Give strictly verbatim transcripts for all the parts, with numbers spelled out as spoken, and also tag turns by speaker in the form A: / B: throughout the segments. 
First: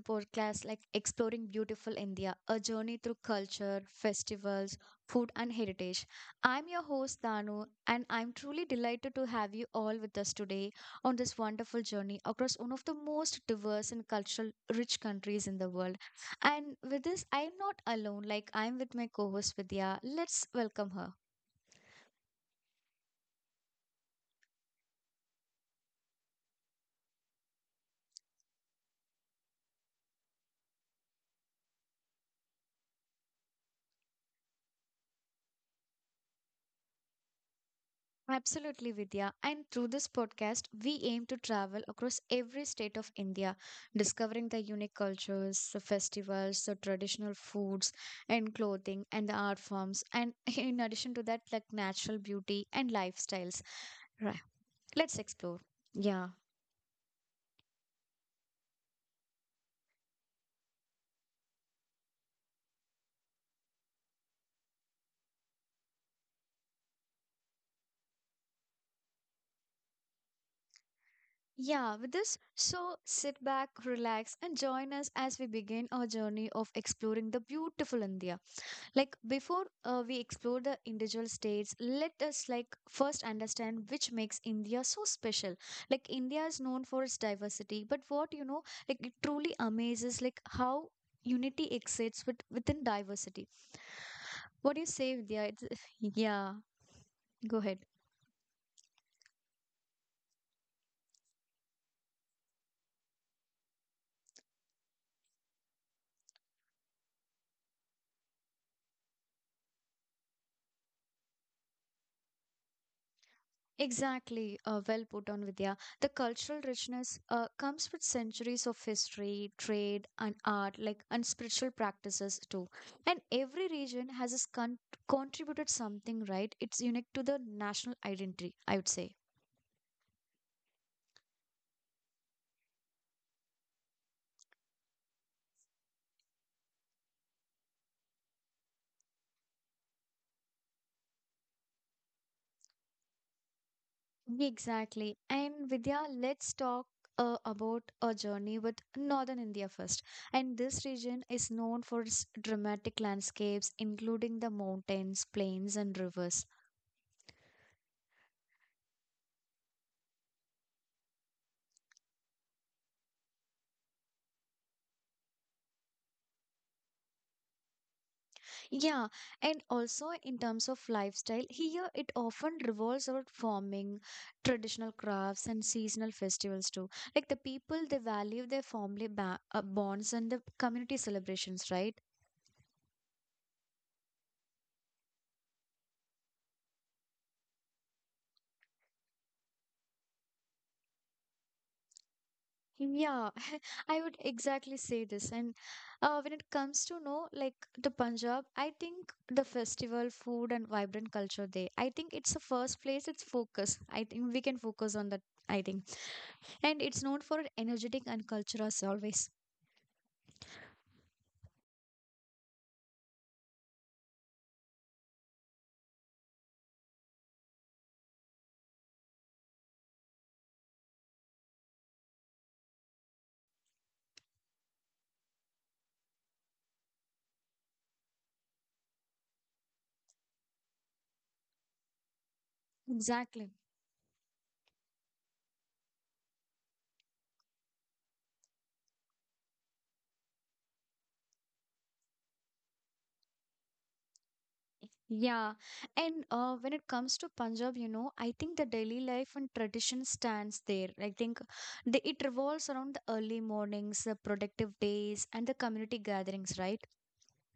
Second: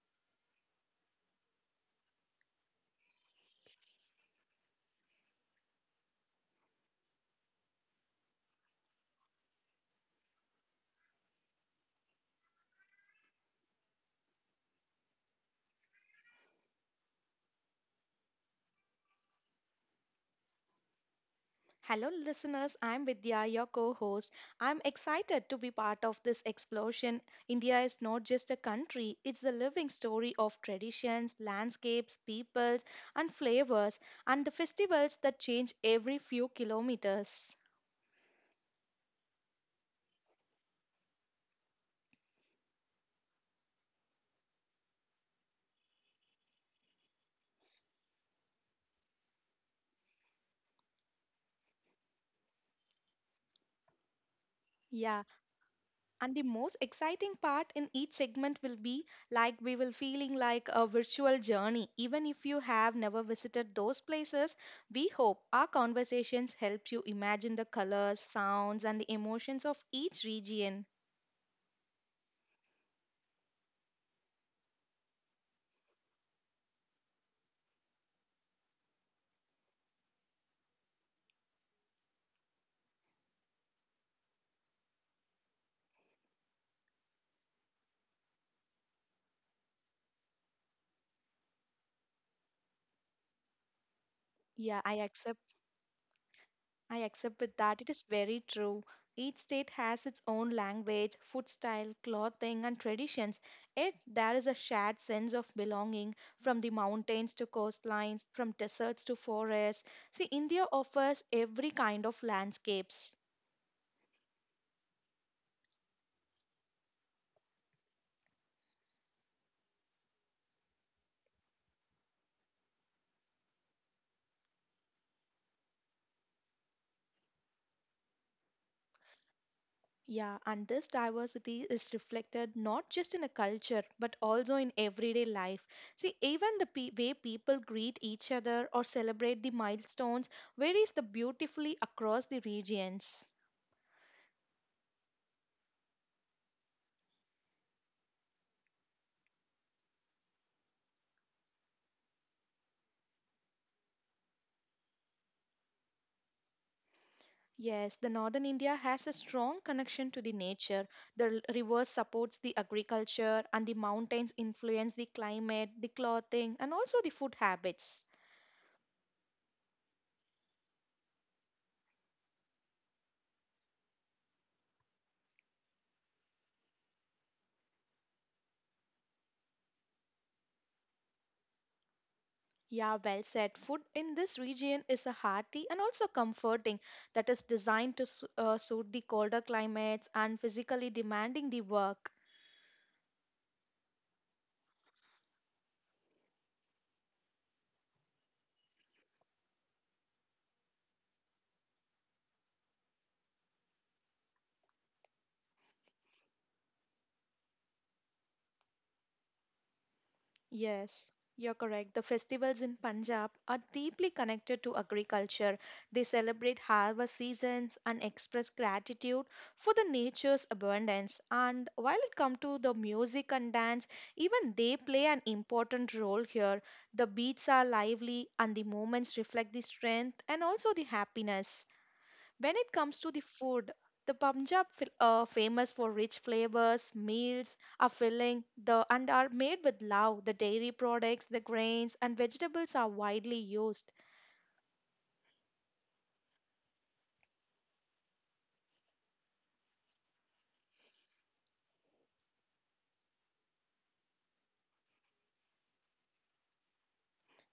A: podcast like Exploring Beautiful India, a journey through culture, festivals, food, and heritage. I'm your host, Danu, and I'm truly delighted to have you all with us today on this wonderful journey across one of the most diverse and cultural rich countries in the world. And with this, I'm not alone, like, I'm with my co host, Vidya. Let's welcome her.
B: Hello, listeners. I'm Vidya, your co host. I'm excited to be part of this explosion. India is not just a country, it's the living story of traditions, landscapes, peoples, and flavors, and the festivals that change every few kilometers.
A: Absolutely, Vidya. And through this podcast, we aim to travel across every state of India, discovering the unique cultures, the festivals, the traditional foods, and clothing, and the art forms. And in addition to that, like natural beauty and lifestyles. Right. Let's
B: Yeah.
A: explore. Yeah.
B: And the most exciting part in each segment will be like we will feeling like a virtual journey. Even if you have never visited those places, we hope our conversations help you imagine the colors, sounds, and the emotions of each region.
A: Yeah, with this, so sit back, relax, and join us as we begin our journey of exploring the beautiful India. Like before uh, we explore the individual states, let us like first understand which makes India so special. Like India is known for its diversity, but what you know, like it truly amazes like how unity exists with, within diversity. What
B: Yeah,
A: do you
B: I
A: say,
B: accept.
A: Vidya? It's, yeah,
B: I accept with
A: go
B: that.
A: ahead.
B: It is very true. Each state has its own language, food style, clothing, and traditions. Yet there is a shared sense of belonging from the mountains to coastlines, from deserts to forests. See, India offers every kind of landscapes.
A: Exactly, uh, well put on, Vidya. The cultural richness uh, comes with centuries of history, trade, and art, like and spiritual practices too. And every region has its con- contributed something, right? It's unique to the national identity, I would say.
B: Yeah, and this diversity is reflected not just in a culture but also in everyday life. See, even the pe- way people greet each other or celebrate the milestones varies the beautifully across the regions.
A: Exactly. And Vidya, let's talk uh, about a journey with northern India first. And this region is known for its dramatic landscapes, including the mountains, plains, and rivers.
B: Yes, the northern India has a strong connection to the nature. The r- rivers supports the agriculture and the mountains influence the climate, the clothing and also the food habits.
A: Yeah, and also in terms of lifestyle, here it often revolves around farming, traditional crafts, and seasonal festivals too. Like the people, they value their family ba uh, bonds and the community celebrations, right?
B: Yeah, well said. Food in this region is a hearty and also comforting that is designed to su- uh, suit the colder climates and physically demanding the work.
A: Yeah, I would exactly say this. And uh, when it comes to know like the Punjab, I think the festival, food, and vibrant culture there. I think it's the first place. It's focus. I think we can focus on that. I think, and it's known for energetic and cultural always.
B: Yes, you're correct. The festivals in Punjab are deeply connected to agriculture. They celebrate harvest seasons and express gratitude for the nature's abundance. And while it comes to the music and dance, even they play an important role here. The beats are lively and the moments reflect the strength and also the happiness. When it comes to the
A: Exactly.
B: food, the Punjab fil- uh, famous for rich flavors, meals are filling, the and are made with love. The dairy products, the grains and vegetables are widely used.
A: Yeah. And uh, when it comes to Punjab, you know, I think the daily life and tradition stands there. I think the, it revolves around the early mornings, the productive days, and the community gatherings, right?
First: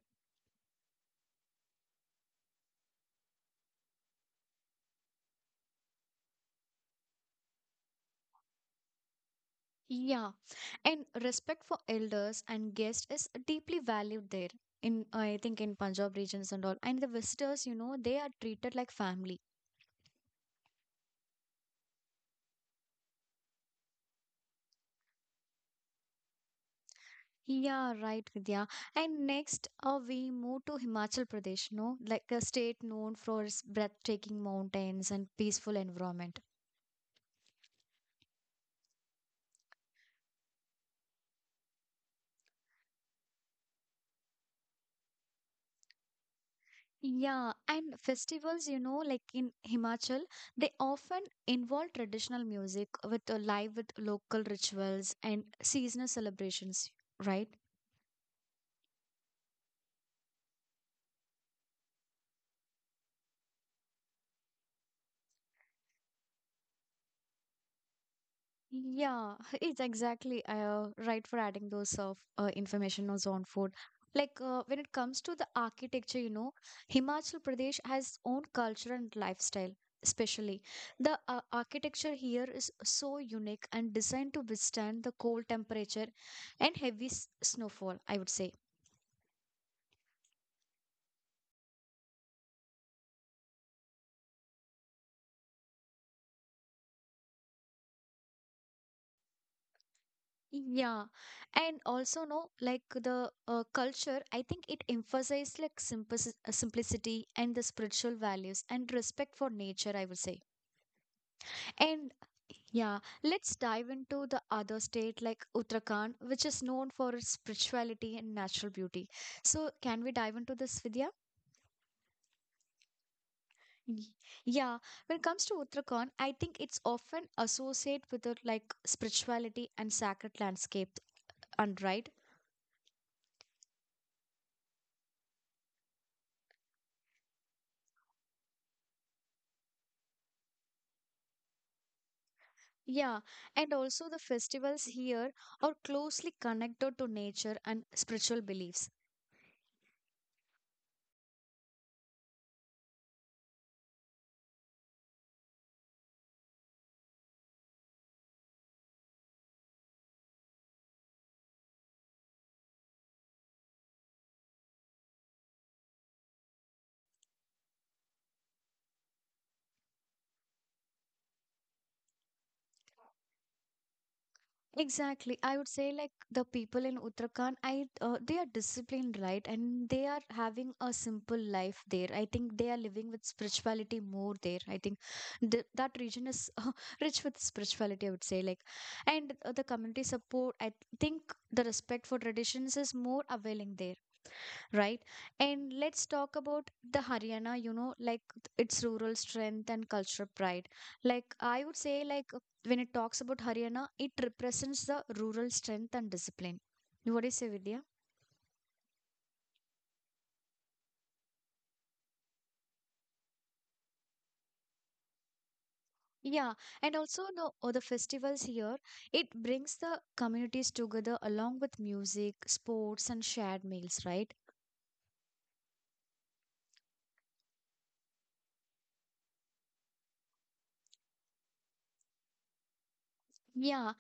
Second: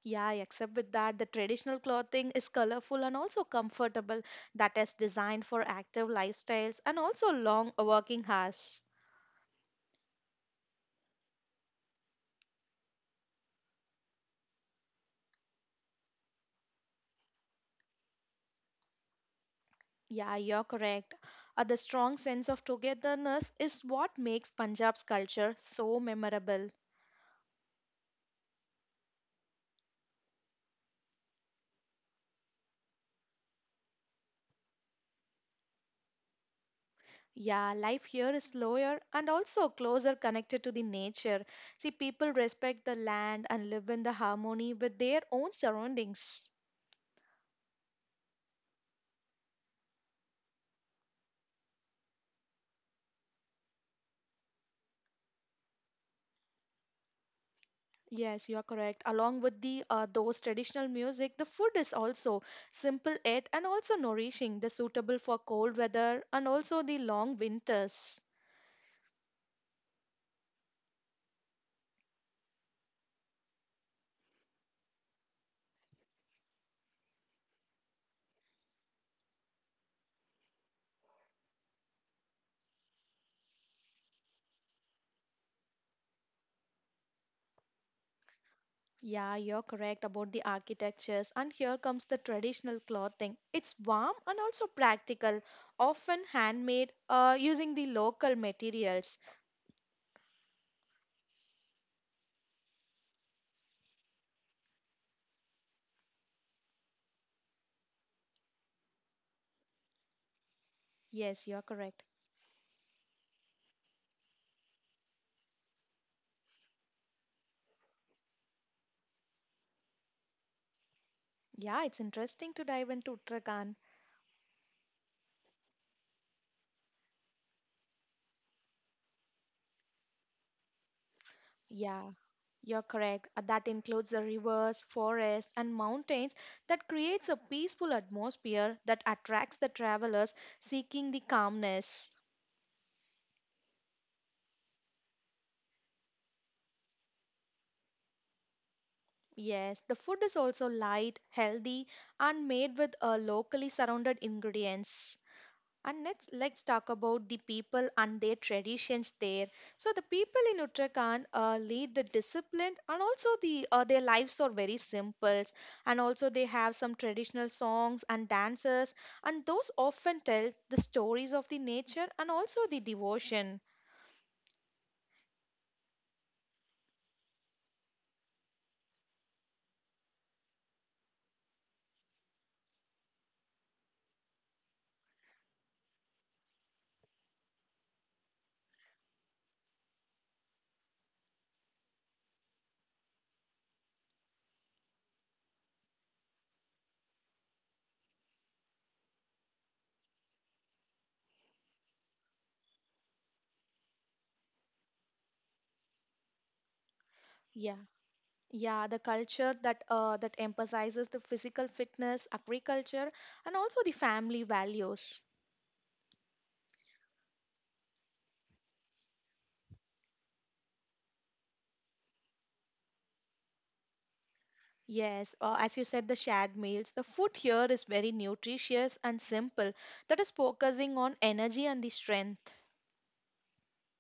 B: Yeah, except with that, the traditional clothing is colorful and also comfortable, that is designed for active lifestyles and also long working hours.
A: Yeah. And respect for elders and guests is deeply valued there. In I think in Punjab regions and all, and the visitors, you know, they are treated like family.
B: Yeah, you're correct. Uh, the strong sense of togetherness is what makes Punjab's culture so memorable.
A: Yeah, right, Vidya. And next, uh, we move to Himachal Pradesh, no? Like a state known for its breathtaking mountains and peaceful environment.
B: Yeah, life here is slower and also closer connected to the nature. See, people respect the land and live in the harmony with their own surroundings.
A: Yeah, and festivals, you know, like in Himachal, they often involve traditional music with uh, live with local rituals and seasonal celebrations, right?
B: Yes, you are correct. Along with the uh, those traditional music, the food is also simple yet and also nourishing, the suitable for cold weather and also the long winters.
A: Yeah, it's exactly uh, right for adding those of uh, information on zone food. Like uh, when it comes to the architecture, you know, Himachal Pradesh has own culture and lifestyle. Especially, the uh, architecture here is so unique and designed to withstand the cold temperature and heavy s- snowfall, I would say.
B: Yeah, you're correct about the architectures. And here comes the traditional clothing. It's warm and also practical, often handmade uh, using the local materials.
A: Yeah, and also no, like the uh, culture, I think it emphasized like simplici- uh, simplicity and the spiritual values and respect for nature, I would say.
B: Yes, you're correct.
A: And yeah, let's dive into the other state like Uttarakhand, which is known for its spirituality and natural beauty. So, can we dive into this, Vidya?
B: Yeah, it's interesting to dive into Uttarakhand.
A: Y- Yeah, when it comes to Uttarakhand, I think it's often associated with the like spirituality and sacred landscape, and right?
B: Yeah, you're correct. Uh, That includes the rivers, forests, and mountains that creates a peaceful atmosphere that attracts the travelers seeking the calmness.
A: Yeah, and also the festivals here are closely connected to nature and spiritual beliefs.
B: Yes, the food is also light, healthy, and made with uh, locally surrounded ingredients. And next, let's talk about the people and their traditions there. So the people in Uttarakhand uh, lead the discipline, and also the uh, their lives are very simple. And also they have some traditional songs and dances, and those often tell the stories of the nature and also the devotion.
A: Exactly, I would say like the people in Uttarakhand, I uh, they are disciplined, right? And they are having a simple life there. I think they are living with spirituality more there. I think th that region is uh, rich with spirituality, I would say. Like, and uh, the community support. I think the respect for traditions is more availing there, right? And let's talk about the Haryana, you know, like its rural strength and cultural pride. Like I would say, like uh, when it talks about Haryana, it represents the rural strength and discipline. What do you say,
B: Yeah.
A: Vidya?
B: Yeah, the culture that uh, that emphasizes the physical fitness, agriculture, and also the family values.
A: Yeah, and also the or the festivals here, it brings the communities together along with music, sports, and shared meals, right?
B: Yes, uh, as you said, the shared meals. The food here is very nutritious and simple. That is focusing on energy and the strength.
A: Yeah.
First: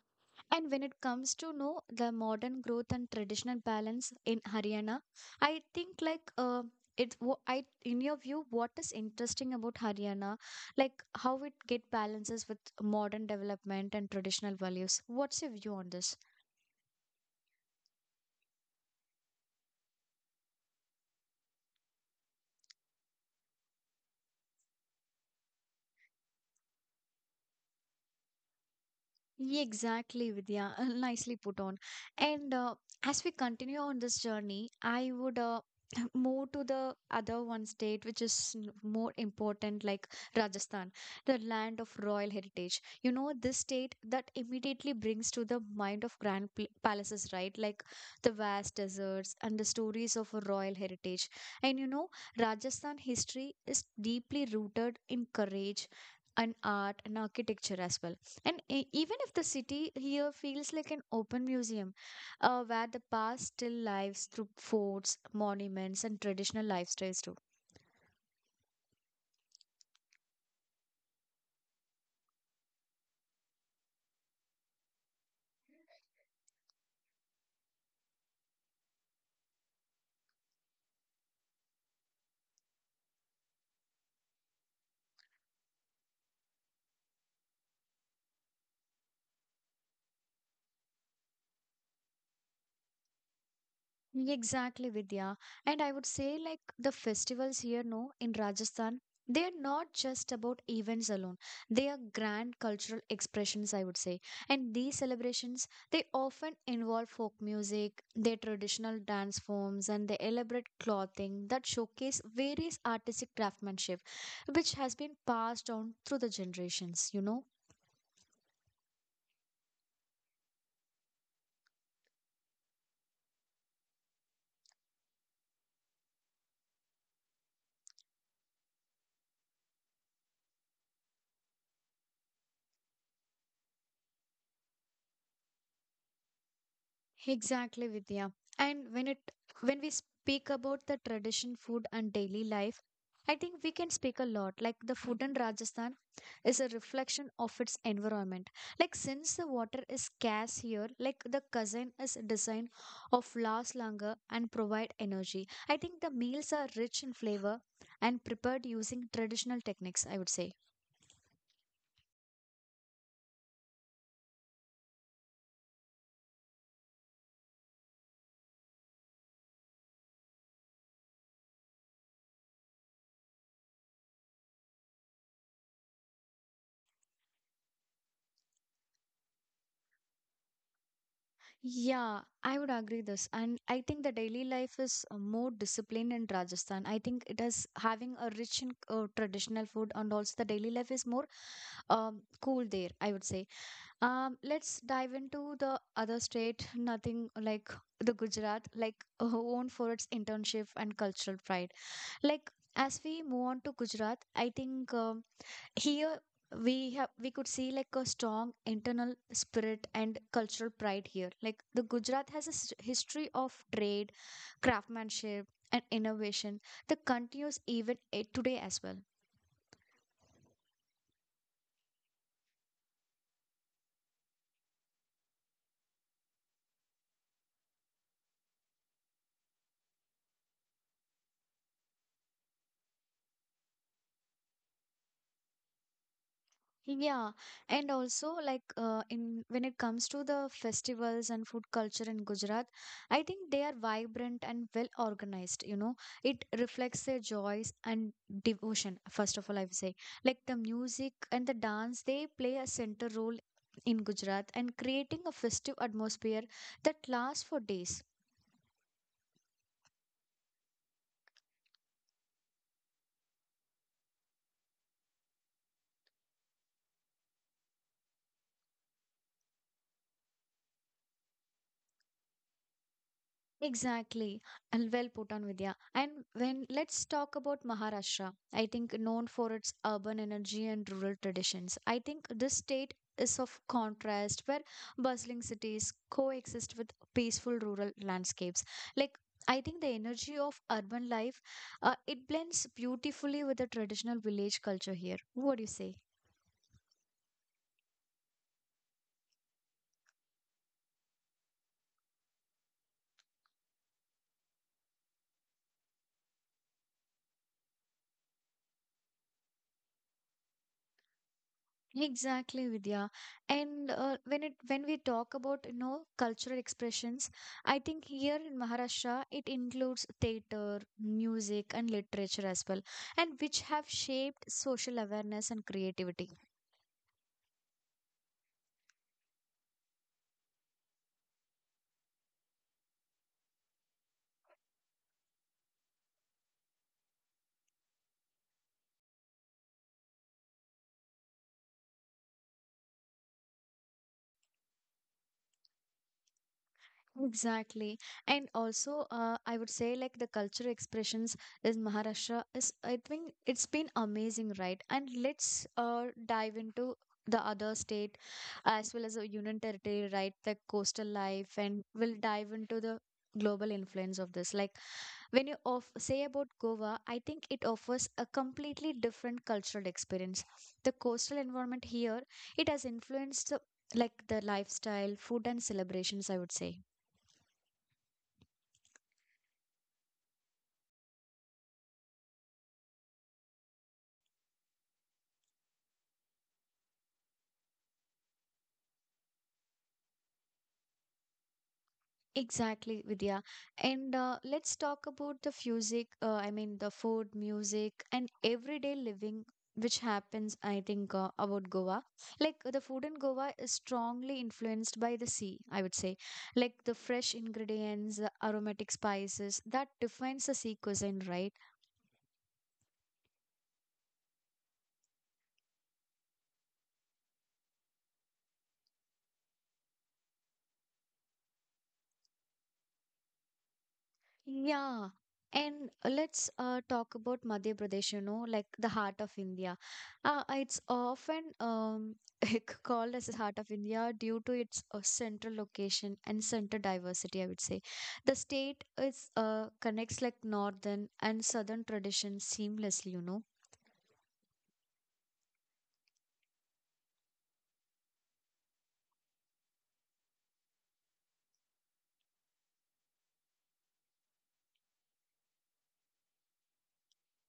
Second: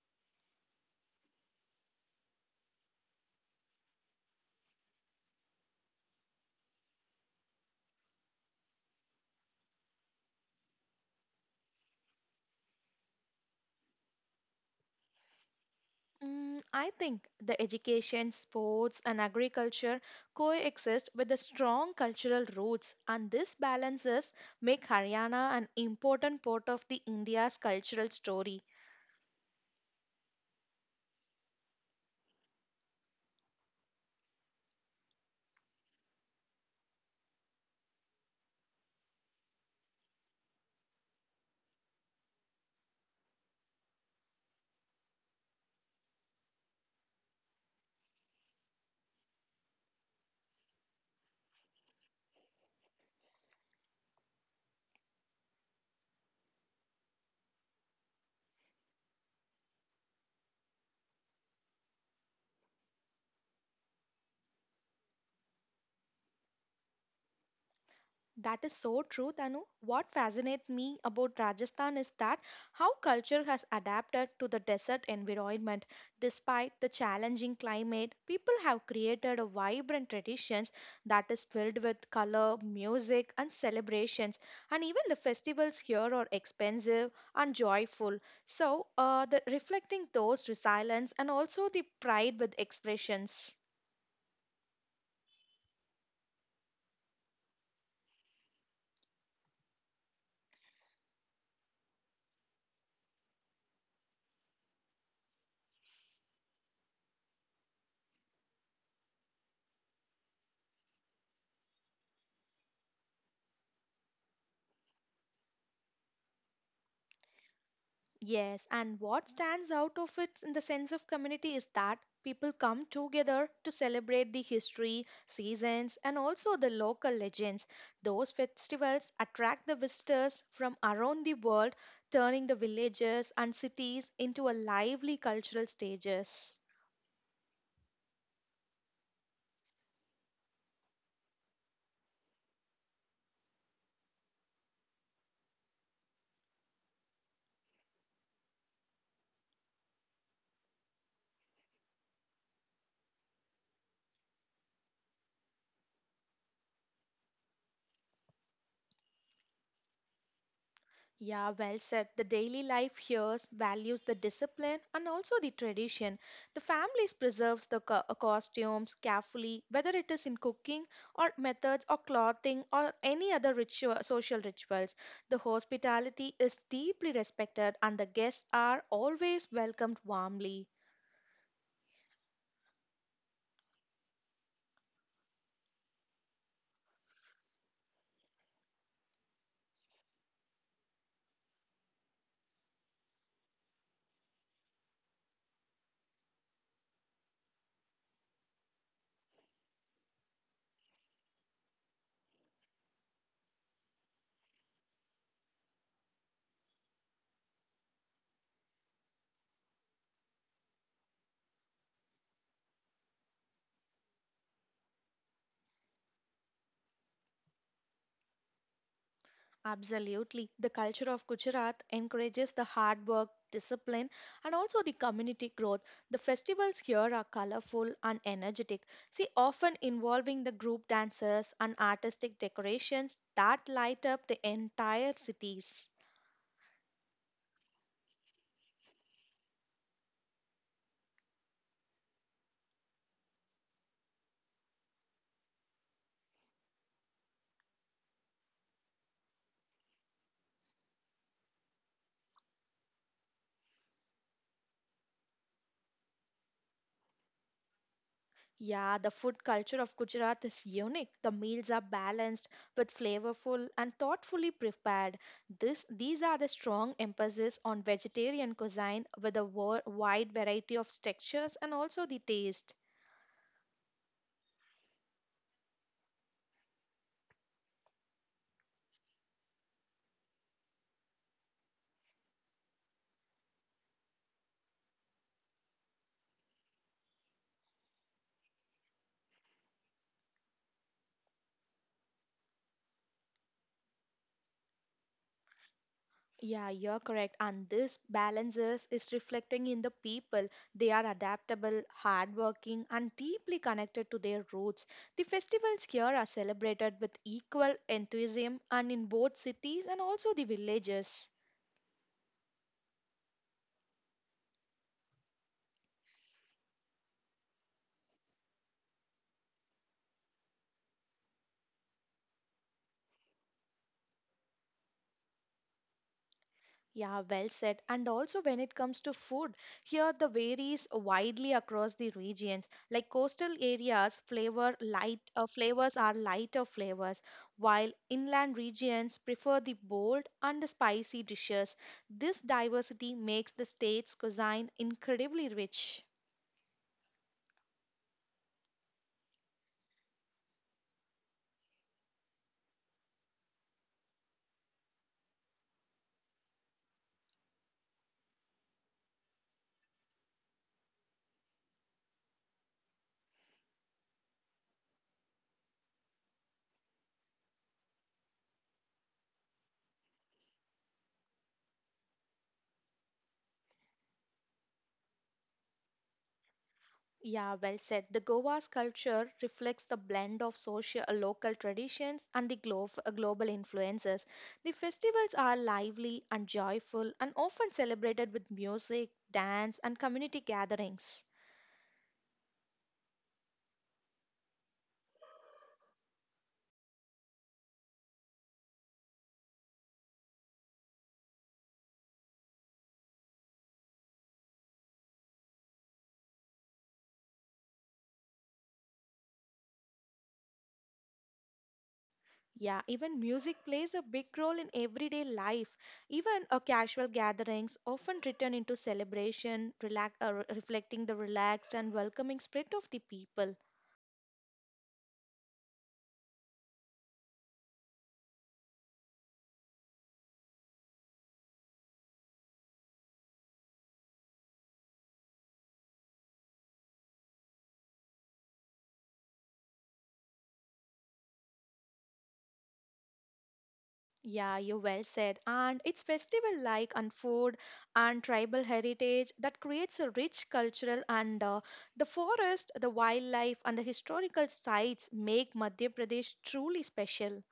A: And when it comes to know the modern growth and traditional balance in Haryana, I think like uh, it. wha- I in your view, what is interesting about Haryana, like how it get balances with modern development and traditional values? What's your view on this?
B: Mm, I think the education, sports, and agriculture coexist with the strong cultural roots, and this balances make Haryana an important part of the India's cultural story.
A: Yeah, exactly, Vidya. Uh, Nicely put on. And uh, as we continue on this journey, I would uh, move to the other one state, which is n- more important, like Rajasthan, the land of royal heritage. You know, this state that immediately brings to the mind of grand pl- palaces, right? Like the vast deserts and the stories of royal heritage. And you know, Rajasthan history is deeply rooted in courage and art and architecture as well, and e- even if the city here feels like an open museum, uh, where the past still lives through forts, monuments, and traditional lifestyles too.
B: That is so true, Tanu. What fascinates me about Rajasthan is that how culture has adapted to the desert environment. Despite the challenging climate, people have created a vibrant traditions that is filled with color, music, and celebrations. And even the festivals here are expensive and joyful. So, uh, the, reflecting those resilience and also the pride with expressions.
A: Exactly, Vidya. And I would say, like, the festivals here, no, in Rajasthan, they are not just about events alone. They are grand cultural expressions, I would say. And these celebrations, they often involve folk music, their traditional dance forms, and the elaborate clothing that showcase various artistic craftsmanship, which has been passed on through the generations, you know.
B: Yes, and what stands out of it in the sense of community is that people come together to celebrate the history, seasons, and also the local legends. Those festivals attract the visitors from around the world, turning the villages and cities into a lively cultural stages.
A: Exactly, Vidya. And when it when we speak about the tradition food and daily life, I think we can speak a lot. Like the food in Rajasthan is a reflection of its environment. Like since the water is scarce here, like the cuisine is designed of last longer and provide energy. I think the meals are rich in flavor and prepared using traditional techniques, I would say.
B: Yeah, well said. The daily life here values the discipline and also the tradition. The families preserves the co- uh, costumes carefully, whether it is in cooking or methods or clothing or any other ritual, social rituals. The hospitality is deeply respected and the guests are always welcomed warmly.
A: Yeah, I would agree this. And I think the daily life is uh, more disciplined in Rajasthan. I think it is having a rich and uh, traditional food, and also the daily life is more um, cool there, I would say. Um, let's dive into the other state, nothing like the Gujarat, like uh, known for its internship and cultural pride. Like, as we move on to Gujarat, I think. Um, here we have we could see like a strong internal spirit and cultural pride here. Like the Gujarat has a s- history of trade, craftsmanship, and innovation that continues even eh, today as well.
B: Absolutely. The culture of Gujarat encourages the hard work, discipline, and also the community growth. The festivals here are colorful and energetic, see, often involving the group dances and artistic decorations that light up the entire cities.
A: Yeah, and also like uh, in when it comes to the festivals and food culture in Gujarat, I think they are vibrant and well organized, you know. It reflects their joys and devotion, first of all, I would say. Like the music and the dance, they play a central role in Gujarat and creating a festive atmosphere that lasts for days.
B: Yeah, the food culture of Gujarat is unique. The meals are balanced with flavorful and thoughtfully prepared. This, these are the strong emphasis on vegetarian cuisine with a wo- wide variety of textures and also the taste.
A: Exactly. And well put on, Vidya. And when let's talk about Maharashtra, I think known for its urban energy and rural traditions. I think this state is of contrast where bustling cities coexist with peaceful rural landscapes. Like I think the energy of urban life, uh, it blends beautifully with the traditional village culture here. What do you say?
B: Yeah, you're correct. And this balances is reflecting in the people. They are adaptable, hardworking, and deeply connected to their roots. The festivals here are celebrated with equal enthusiasm and in both cities and also the villages.
A: Exactly, Vidya. And uh, when it when we talk about, you know, cultural expressions, I think here in Maharashtra it includes theater, music, and literature as well, and which have shaped social awareness and creativity.
B: Yeah, well said. And also, when it comes to food, here the varies widely across the regions. Like coastal areas, flavor light uh, flavors are lighter flavors, while inland regions prefer the bold and the spicy dishes. This diversity makes the state's cuisine incredibly rich.
A: Exactly. And also, uh, I would say like the cultural expressions is Maharashtra is, I think it's been amazing, right? And let's uh, dive into the other state as well as the Union Territory, right? The coastal life, and we'll dive into the global influence of this. Like when you of say about Goa, I think it offers a completely different cultural experience. The coastal environment here, it has influenced the, like the lifestyle, food, and celebrations, I would say.
B: Yeah, well said. The Goa's culture reflects the blend of social, uh, local traditions and the glo- uh, global influences. The festivals are lively and joyful and often celebrated with music, dance, and community gatherings.
A: Exactly, Vidya. And uh, let's talk about the music, uh, I mean, the food, music, and everyday living, which happens, I think, uh, about Goa. Like, the food in Goa is strongly influenced by the sea, I would say. Like, the fresh ingredients, the aromatic spices, that defines the sea cuisine, right?
B: Yeah, even music plays a big role in everyday life. Even a casual gatherings often return into celebration, relax, uh, re- reflecting the relaxed and welcoming spirit of the people.
A: Yeah. And let's uh, talk about Madhya Pradesh, you know, like the heart of India. Uh, it's often um, called as the heart of India due to its uh, central location and center diversity, I would say. The state is uh, connects like northern and southern traditions seamlessly, you know.
B: Yeah, you well said. And it's festival like and food and tribal heritage that creates a rich cultural and uh, the forest, the wildlife and the historical sites make Madhya Pradesh truly special.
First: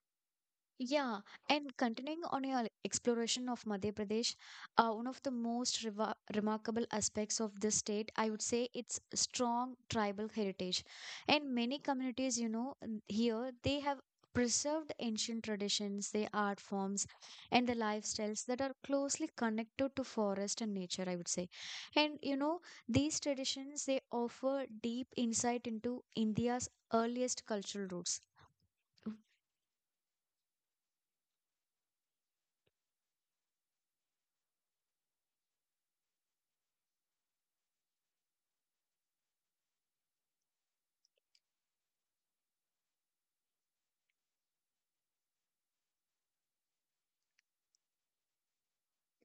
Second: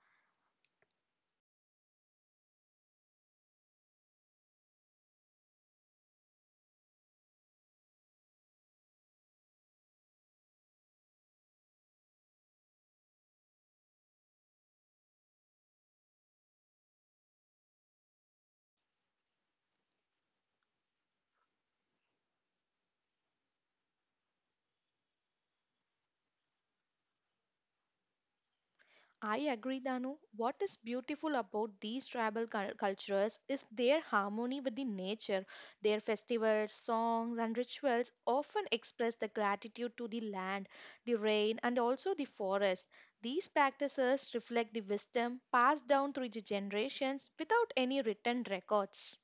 A: Yeah, and continuing on your exploration of Madhya Pradesh, uh, one of the most reva remarkable aspects of this state, I would say, its strong tribal heritage. And many communities, you know, n- here they have preserved ancient traditions, their art forms, and the lifestyles that are closely connected to forest and nature, I would say. And you know, these traditions they offer deep insight into India's earliest cultural roots.
B: I agree, Danu. What is beautiful about these tribal cul- cultures is their harmony with the nature. Their festivals, songs, and rituals often express the gratitude to the land, the rain, and also the forest. These practices reflect the wisdom passed down through the generations without any written records.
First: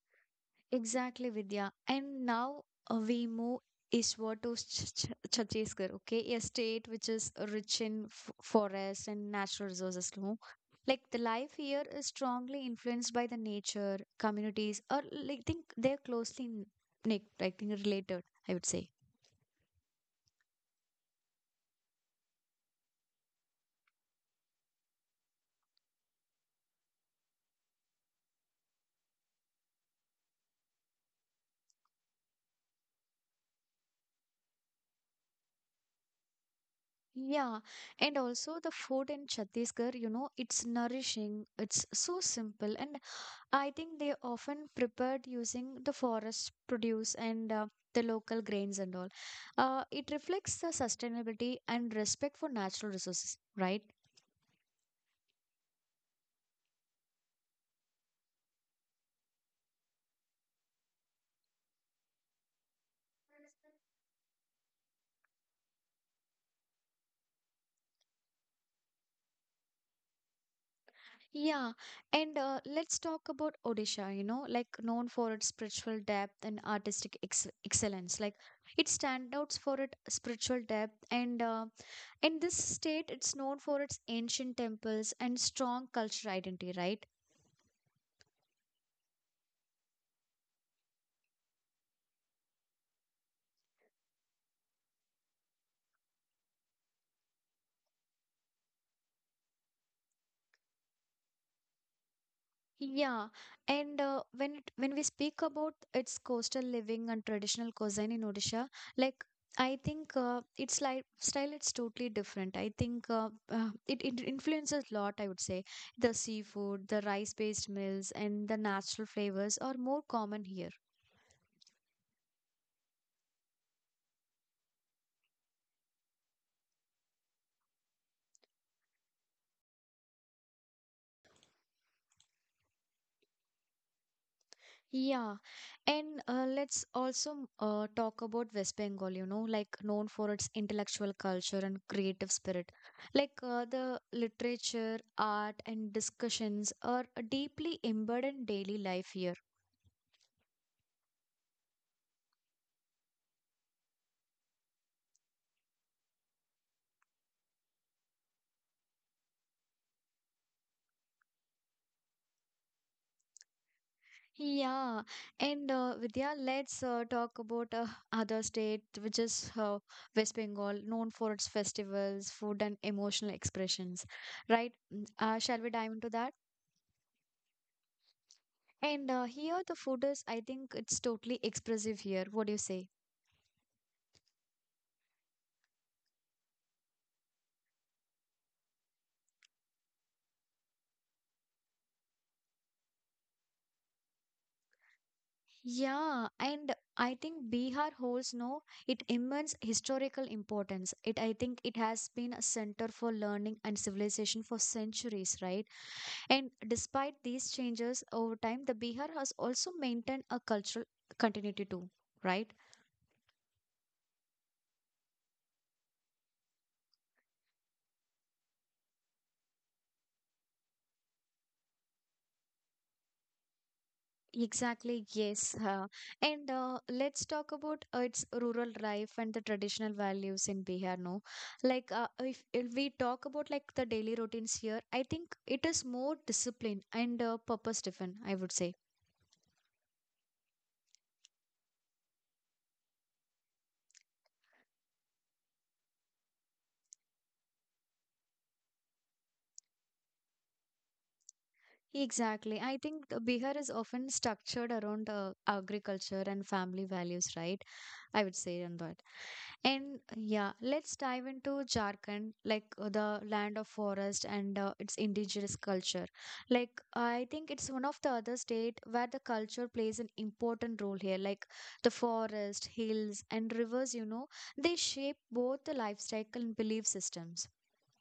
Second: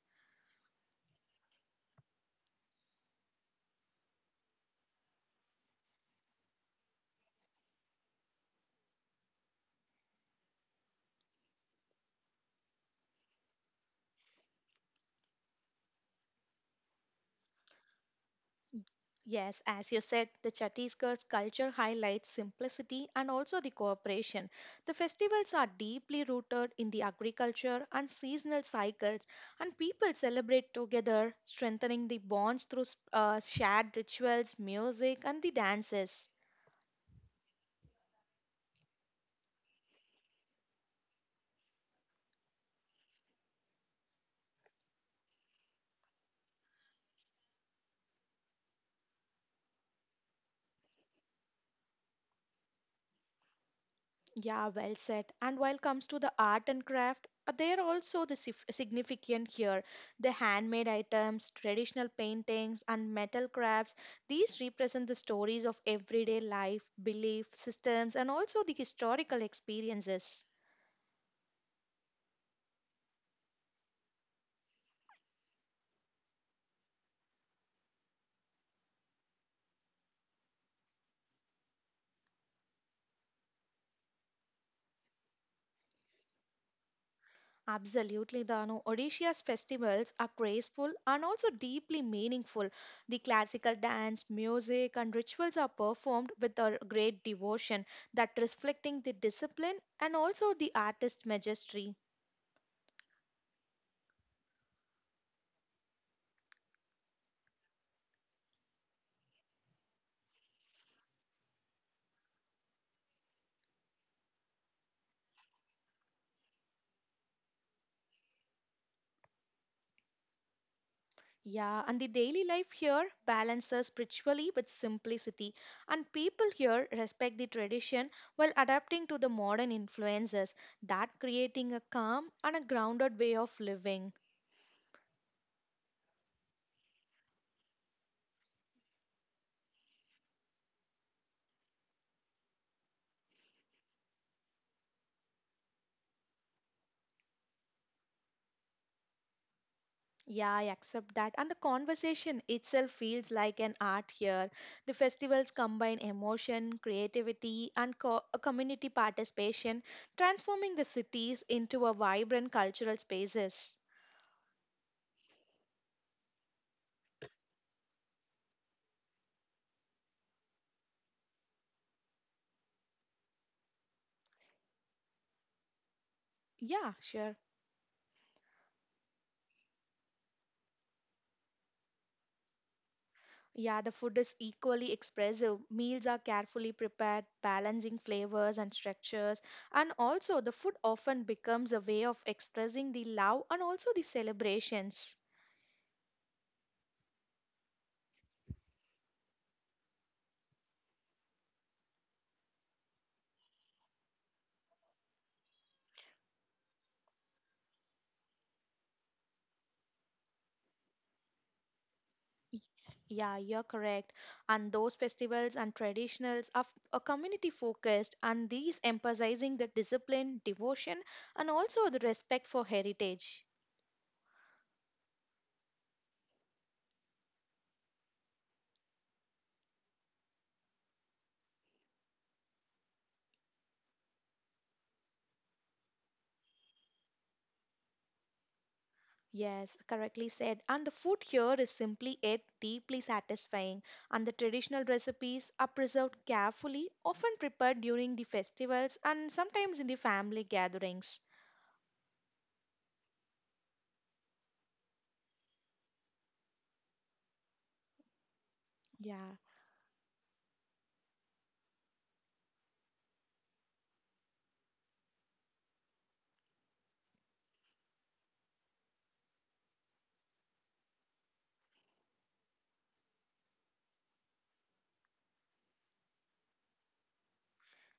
A: Exactly, Vidya. And now uh, we move eastward to Ch- Ch- Chhattisgarh, okay? A state which is rich in f- forests and natural resources, no? Like the life here is strongly influenced by the nature, communities, or like think they're closely n- like, I think related, I would say.
B: Yes, as you said, the Chhattisgarh's culture highlights simplicity and also the cooperation. The festivals are deeply rooted in the agriculture and seasonal cycles, and people celebrate together, strengthening the bonds through s- uh, shared rituals, music, and the dances.
A: Yeah, and also the food in Chhattisgarh, you know, it's nourishing, it's so simple, and I think they often prepared using the forest produce and uh, the local grains and all. Uh, it reflects the sustainability and respect for natural resources, right?
B: Yeah, well said. And while comes to the art and craft, uh, they are also the sif- significant here. The handmade items, traditional paintings, and metal crafts. These represent the stories of everyday life, belief systems, and also the historical experiences.
A: Yeah, and uh, let's talk about Odisha, you know, like known for its spiritual depth and artistic ex excellence. Like it stands out for its spiritual depth, and uh, in this state, it's known for its ancient temples and strong cultural identity, right?
B: Absolutely, Danu. Odisha's festivals are graceful and also deeply meaningful. The classical dance, music, and rituals are performed with a great devotion that reflecting the discipline and also the artist's majesty.
A: Yeah, and uh, when it, when we speak about its coastal living and traditional cuisine in Odisha, like I think uh, its lifestyle it's totally different. I think uh, uh, it, it influences a lot. I would say the seafood, the rice-based meals, and the natural flavors are more common here.
B: Yeah, and the daily life here balances spiritually with simplicity, and people here respect the tradition while adapting to the modern influences, that creating a calm and a grounded way of living.
A: Yeah, and uh, let's also uh, talk about West Bengal, you know, like known for its intellectual culture and creative spirit. Like uh, the literature, art, and discussions are deeply embedded in daily life here.
B: Yeah, I accept that. And the conversation itself feels like an art here. The festivals combine emotion, creativity, and co- uh, community participation, transforming the cities into a vibrant cultural spaces.
A: Yeah, and uh, Vidya, let's uh, talk about uh, other state, which is uh, West Bengal, known for its festivals, food, and emotional expressions, right? Mm, Uh, shall we dive into that?
B: Yeah, sure.
A: And uh, here the food is, I think it's totally expressive here. What do you say?
B: Yeah, the food is equally expressive. Meals are carefully prepared, balancing flavors and structures. And also, the food often becomes a way of expressing the love and also the celebrations.
A: Yeah, and I think Bihar holds no it immense historical importance. It I think it has been a center for learning and civilization for centuries, right? And despite these changes over time, the Bihar has also maintained a cultural continuity too, right?
B: Yeah, you're correct. And those festivals and traditionals are, f- are community focused, and these emphasizing the discipline, devotion, and also the respect for heritage.
A: Exactly, yes. Uh, and uh, Let's talk about uh, its rural life and the traditional values in Bihar. No, like uh, if, if we talk about like the daily routines here, I think it is more disciplined and uh, purpose-driven, I would say.
B: Yes, correctly said. And the food here is simply yet deeply satisfying, and the traditional recipes are preserved carefully, often prepared during the festivals and sometimes in the family gatherings.
A: Exactly. I think uh, Bihar is often structured around uh, agriculture and family values, right? I would say, Anbar.
B: Yeah.
A: And uh, yeah, let's dive into Jharkhand, like uh, the land of forest and uh, its indigenous culture. Like I think it's one of the other state where the culture plays an important role here. Like the forest, hills, and rivers, you know, they shape both the lifestyle and belief systems.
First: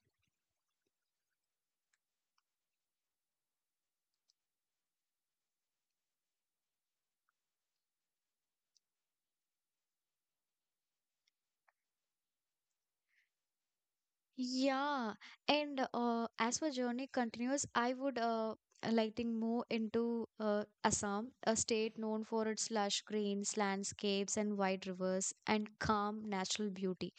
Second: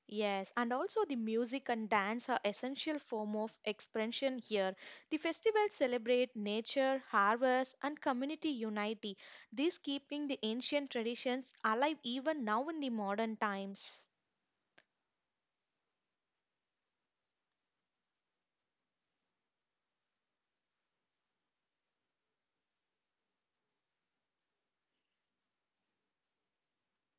B: Yes, and also the music and dance are essential form of expression here. The festivals celebrate nature, harvest, and community unity, these keeping the ancient traditions alive even now in the modern times.
A: Yeah, and uh, as my journey continues, I would uh, lighting more into uh, Assam, a state known for its lush greens, landscapes, and wide rivers and calm natural beauty.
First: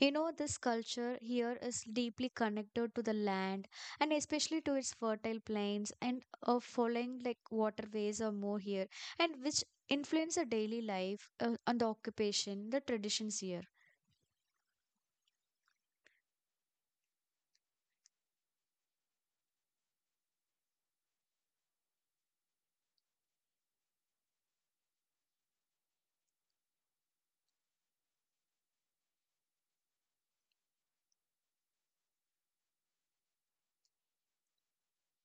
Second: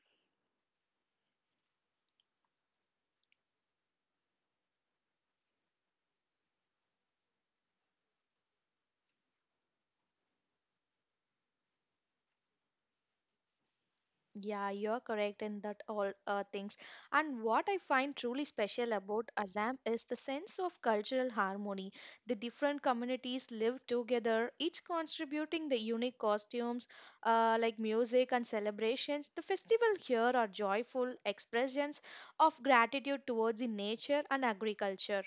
A: You know, this culture here is deeply connected to the land and especially to its fertile plains and uh, following like waterways or more here, and which influence the daily life uh, and the occupation, the traditions here.
B: Yeah, you're correct in that all uh, things. And what I find truly special about Assam is the sense of cultural harmony. The different communities live together, each contributing the unique costumes uh, like music and celebrations. The festival here are joyful expressions of gratitude towards the nature and agriculture.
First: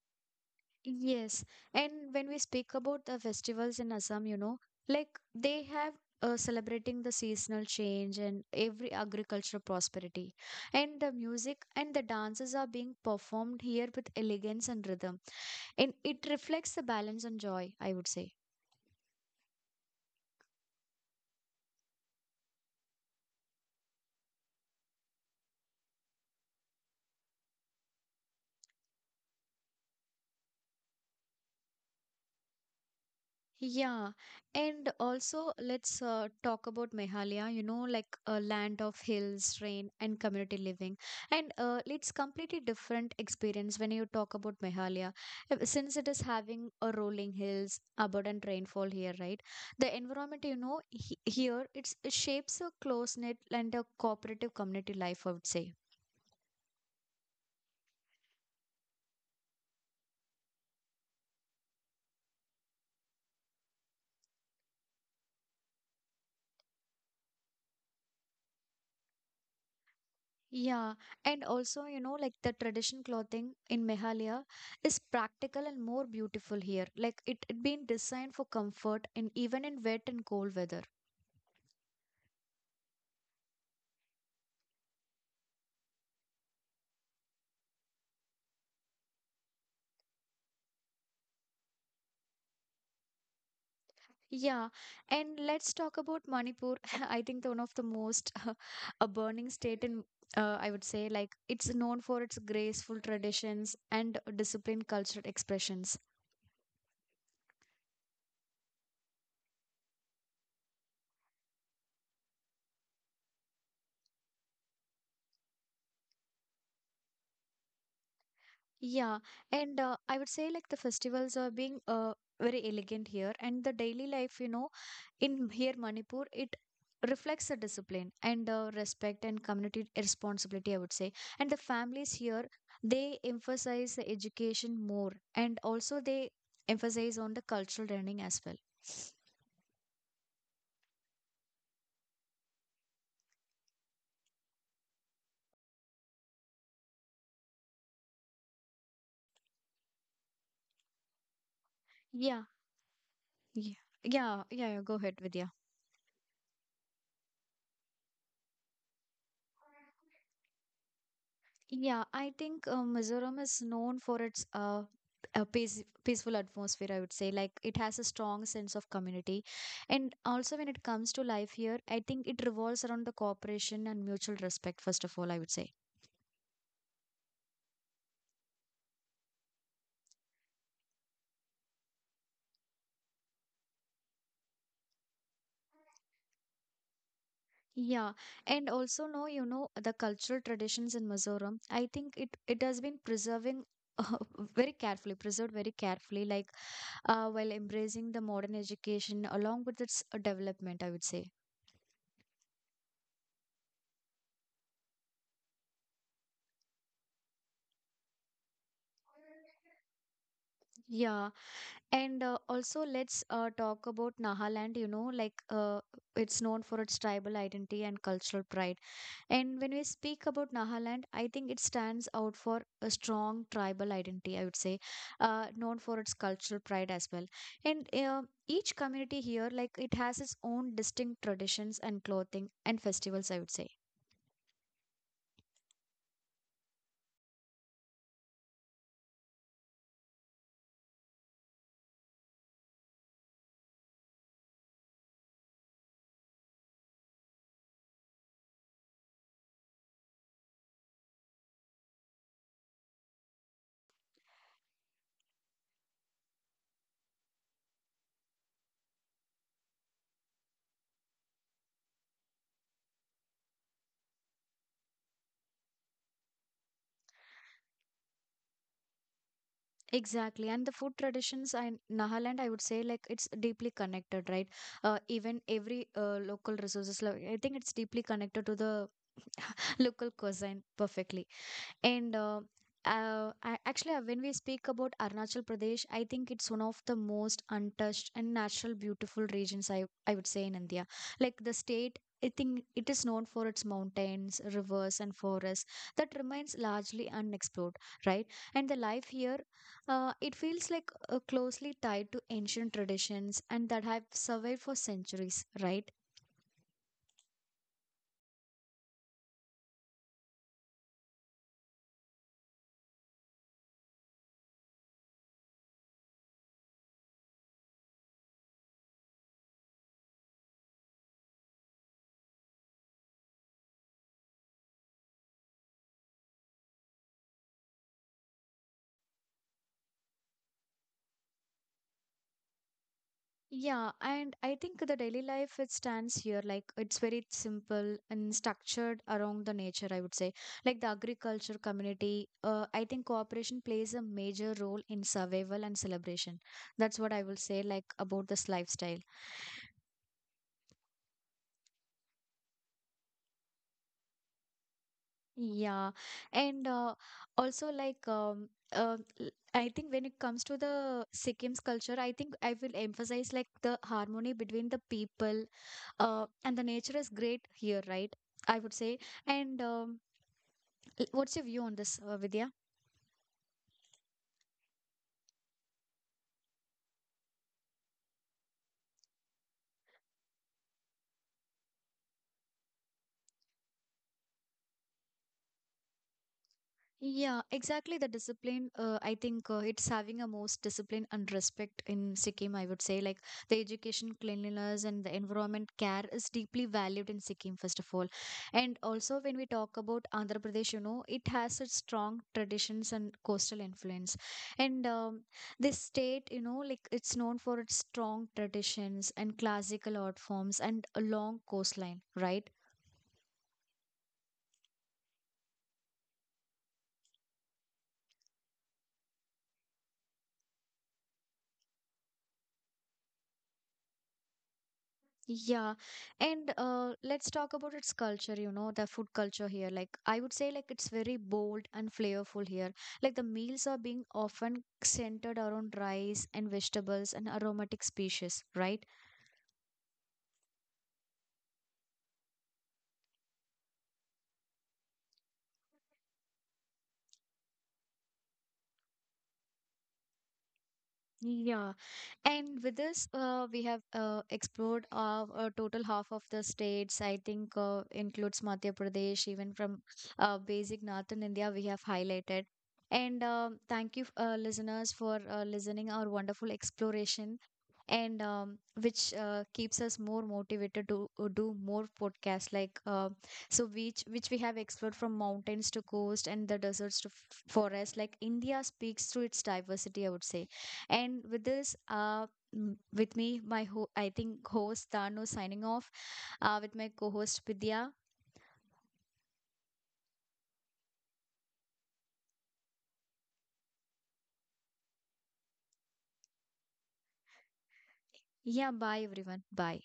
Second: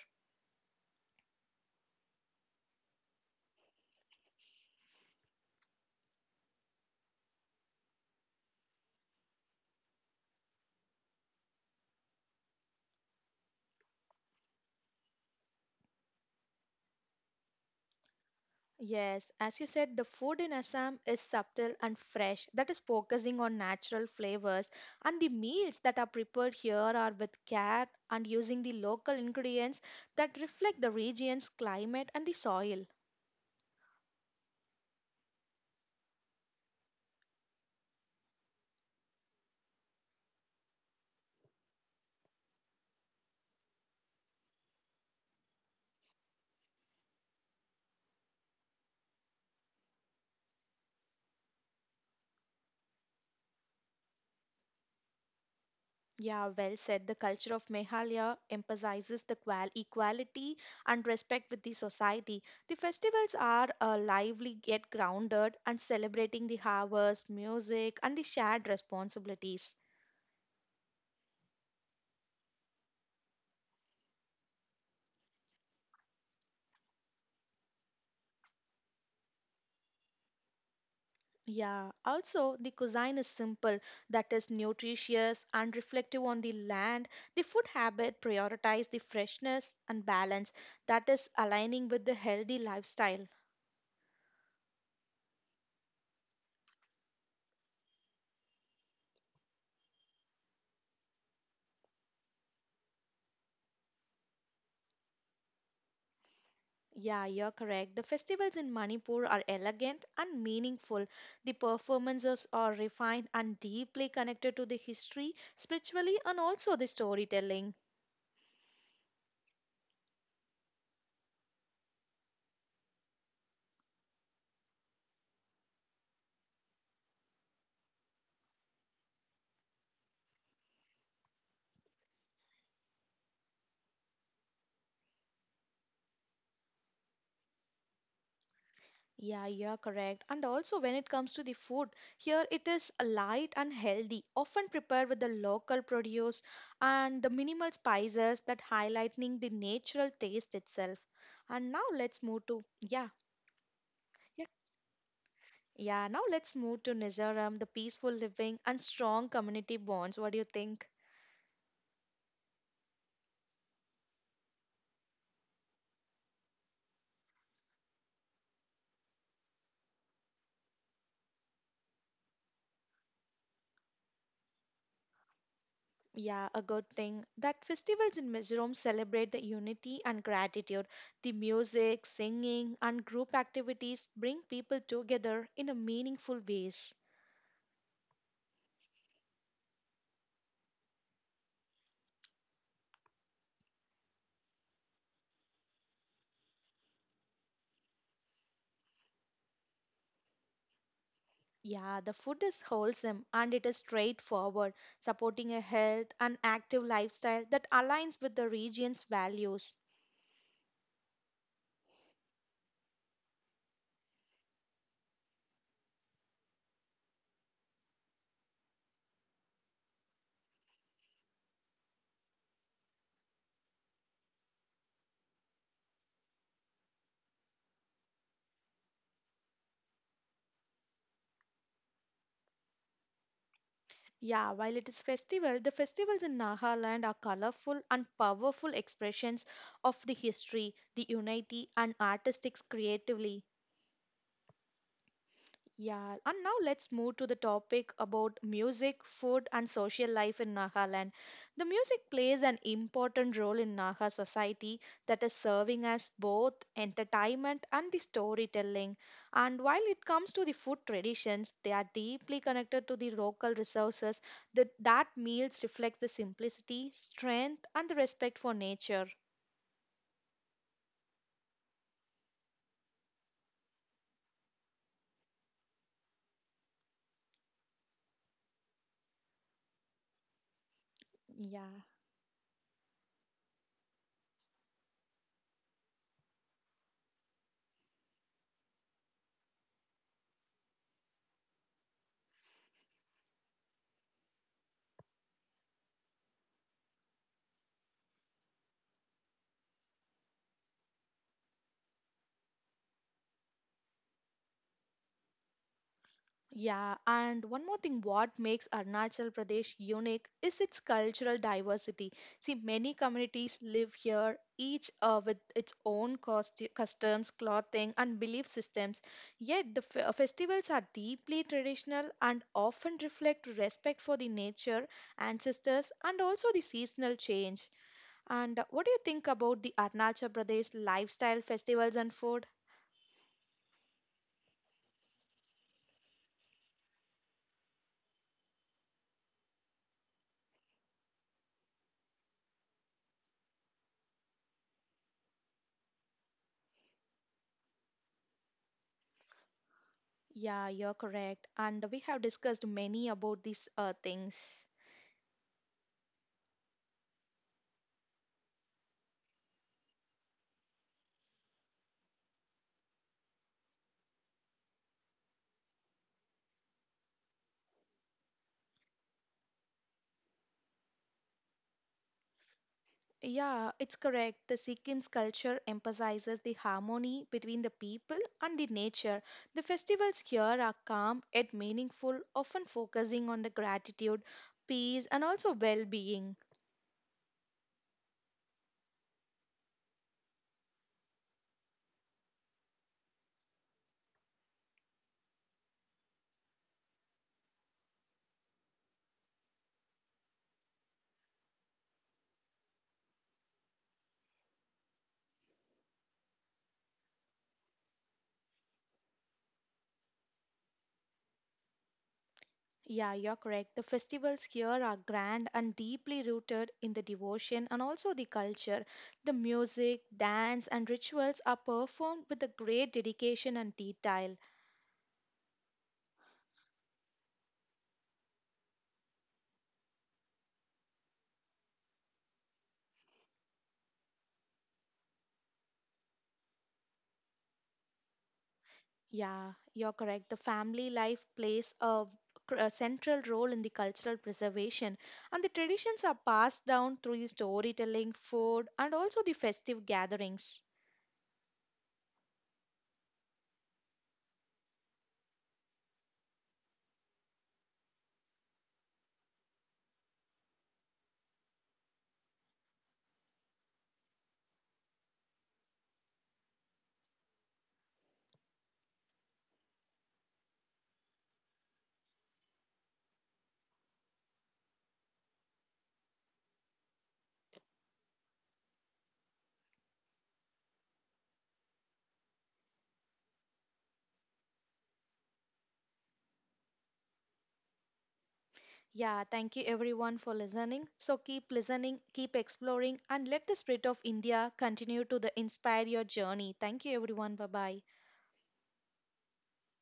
A: Yes, and when we speak about the festivals in Assam, you know, like they have uh, celebrating the seasonal change and every agricultural prosperity, and the music and the dances are being performed here with elegance and rhythm, and it reflects the balance and joy, I would say.
B: Yes, as you said, the food in Assam is subtle and fresh, that is focusing on natural flavors. And the meals that are prepared here are with care and using the local ingredients that reflect the region's climate and the soil.
A: Yeah, and also let's uh, talk about Meghalaya, you know, like a land of hills, rain, and community living. And uh, it's completely different experience when you talk about Meghalaya. Uh, since it is having a rolling hills, abundant rainfall here, right? The environment, you know, he here it's, it shapes a close-knit and a cooperative community life, I would say.
B: Yeah, well said. The culture of Meghalaya emphasizes the qual- equality and respect with the society. The festivals are uh, lively yet grounded and celebrating the harvest, music, and the shared responsibilities.
A: Yeah, and also, you know, like the tradition clothing in Meghalaya is practical and more beautiful here. Like it, it been designed for comfort and even in wet and cold weather.
B: Yeah, also the cuisine is simple, that is nutritious and reflective on the land. The food habit prioritize the freshness and balance, that is aligning with the healthy lifestyle.
A: Yeah, and let's talk about Manipur. I think the one of the most a burning state in uh, I would say like it's known for its graceful traditions and disciplined cultural expressions.
B: Yeah, you're correct. The festivals in Manipur are elegant and meaningful. The performances are refined and deeply connected to the history, spiritually, and also the storytelling.
A: Yeah, and uh, I would say like the festivals are being uh, very elegant here, and the daily life, you know, in here Manipur, it reflects the discipline and uh, respect and community responsibility, I would say. And the families here, they emphasize the education more, and also they emphasize on the cultural learning as well.
B: Yeah, you're correct. And also, when it comes to the food, here it is light and healthy, often prepared with the local produce and the minimal spices that highlighting the natural taste itself. And now let's
A: Yeah,
B: move to yeah,
A: yeah, yeah,
B: yeah,
A: yeah, yeah, go ahead, Vidya.
B: yeah. Now let's move to Mizoram, the peaceful living and strong community bonds. What do you think?
A: Yeah, I think uh, Mizoram is known for its uh, a peace, peaceful atmosphere, I would say. Like it has a strong sense of community. And also, when it comes to life here, I think it revolves around the cooperation and mutual respect, first of all, I would say.
B: Yeah, a good thing that festivals in Mizoram celebrate the unity and gratitude. The music, singing, and group activities bring people together in a meaningful ways.
A: Yeah, and also no, you know the cultural traditions in Mizoram. I think it it has been preserving very carefully, preserved very carefully, like uh, while embracing the modern education along with its uh, development, I would say.
B: Yeah, the food is wholesome and it is straightforward, supporting a health and active lifestyle that aligns with the region's values.
A: Yeah, and uh, also, let's uh, talk about Nahaland. You know, like uh, it's known for its tribal identity and cultural pride. And when we speak about Nahaland, I think it stands out for a strong tribal identity, I would say, uh, known for its cultural pride as well. And uh, each community here, like it has its own distinct traditions and clothing and festivals, I would say.
B: Yeah, while it is festival, the festivals in Nagaland are colorful and powerful expressions of the history, the unity, and artistics creatively. Yeah, and now let's move to the topic about music, food, and social life in Nagaland. The music plays an important role in Naga society that is serving as both entertainment and the storytelling. And while it comes to the food traditions, they are deeply connected to the local resources that, that meals reflect the simplicity, strength, and the respect for nature.
A: Exactly. And the food traditions in Nagaland, I would say, like it's deeply connected, right? Uh, even every uh, local resources, like, I think it's deeply connected to the local cuisine perfectly.
B: Yeah.
A: And uh, uh, I- actually, uh, when we speak about Arunachal Pradesh, I think it's one of the most untouched and natural, beautiful regions I, I would say in India. Like the state, I think it is known for its mountains, rivers, and forests that remains largely unexplored, right? And the life here, uh, it feels like uh, closely tied to ancient traditions and that have survived for centuries, right?
B: Yeah, and one more thing, what makes Arunachal Pradesh unique is its cultural diversity. See, many communities live here, each uh, with its own costu- customs, clothing, and belief systems. Yet, the f- festivals are deeply traditional and often reflect respect for the nature, ancestors, and also the seasonal change. And uh, What do you think about the Arunachal Pradesh lifestyle, festivals, and food?
A: Yeah, and I think the daily life it stands here like it's very simple and structured around the nature, I would say. Like the agriculture community, uh, I think cooperation plays a major role in survival and celebration. That's what I will say like about this lifestyle.
B: Yeah, you're correct. And we have discussed many about these uh, things.
A: Yeah, and uh, also like um, uh, l- I think when it comes to the Sikkim's culture, I think I will emphasize like the harmony between the people uh, and the nature is great here, right, I would say, and um, l- what's your view on this, uh, Vidya?
B: Yeah, it's correct. The Sikkim's culture emphasizes the harmony between the people and the nature. The festivals here are calm yet meaningful, often focusing on the gratitude, peace, and also well being.
A: Yeah, exactly. The discipline, uh, I think uh, it's having a most discipline and respect in Sikkim, I would say. Like the education, cleanliness, and the environment care is deeply valued in Sikkim, first of all. And also, when we talk about Andhra Pradesh, you know, it has its strong traditions and coastal influence. And um, this state, you know, like it's known for its strong traditions and classical art forms and a long coastline, right?
B: Yeah, you're correct. The festivals here are grand and deeply rooted in the devotion and also the culture. The music, dance, and rituals are performed with a great dedication and detail.
A: Yeah. And uh, let's talk about its culture, you know, the food culture here. Like, I would say, like, it's very bold and flavorful here. Like, the meals are being often centered around rice and vegetables and aromatic species, right?
B: Yeah, you're correct. The family life plays a, cr- a central role in the cultural preservation, and the traditions are passed down through the storytelling, food, and also the festive gatherings.
A: Yeah, and with this, uh, we have uh, explored uh, a total half of the states. I think uh, includes Madhya Pradesh, even from uh, basic northern India, we have highlighted. And um thank you, uh, listeners, for uh, listening our wonderful exploration and um, which uh, keeps us more motivated to uh, do more podcasts like uh, so which which we have explored from mountains to coast and the deserts to f- forest, like India speaks through its diversity, I would say. And with this, uh m- with me, my ho- I think host Tanu signing off, uh, with my co-host Vidya.
B: Yeah, thank you everyone for listening. So keep listening, keep exploring, and let the spirit of India continue to the inspire your journey. Thank you everyone. Bye bye.
A: Yeah, bye everyone, bye.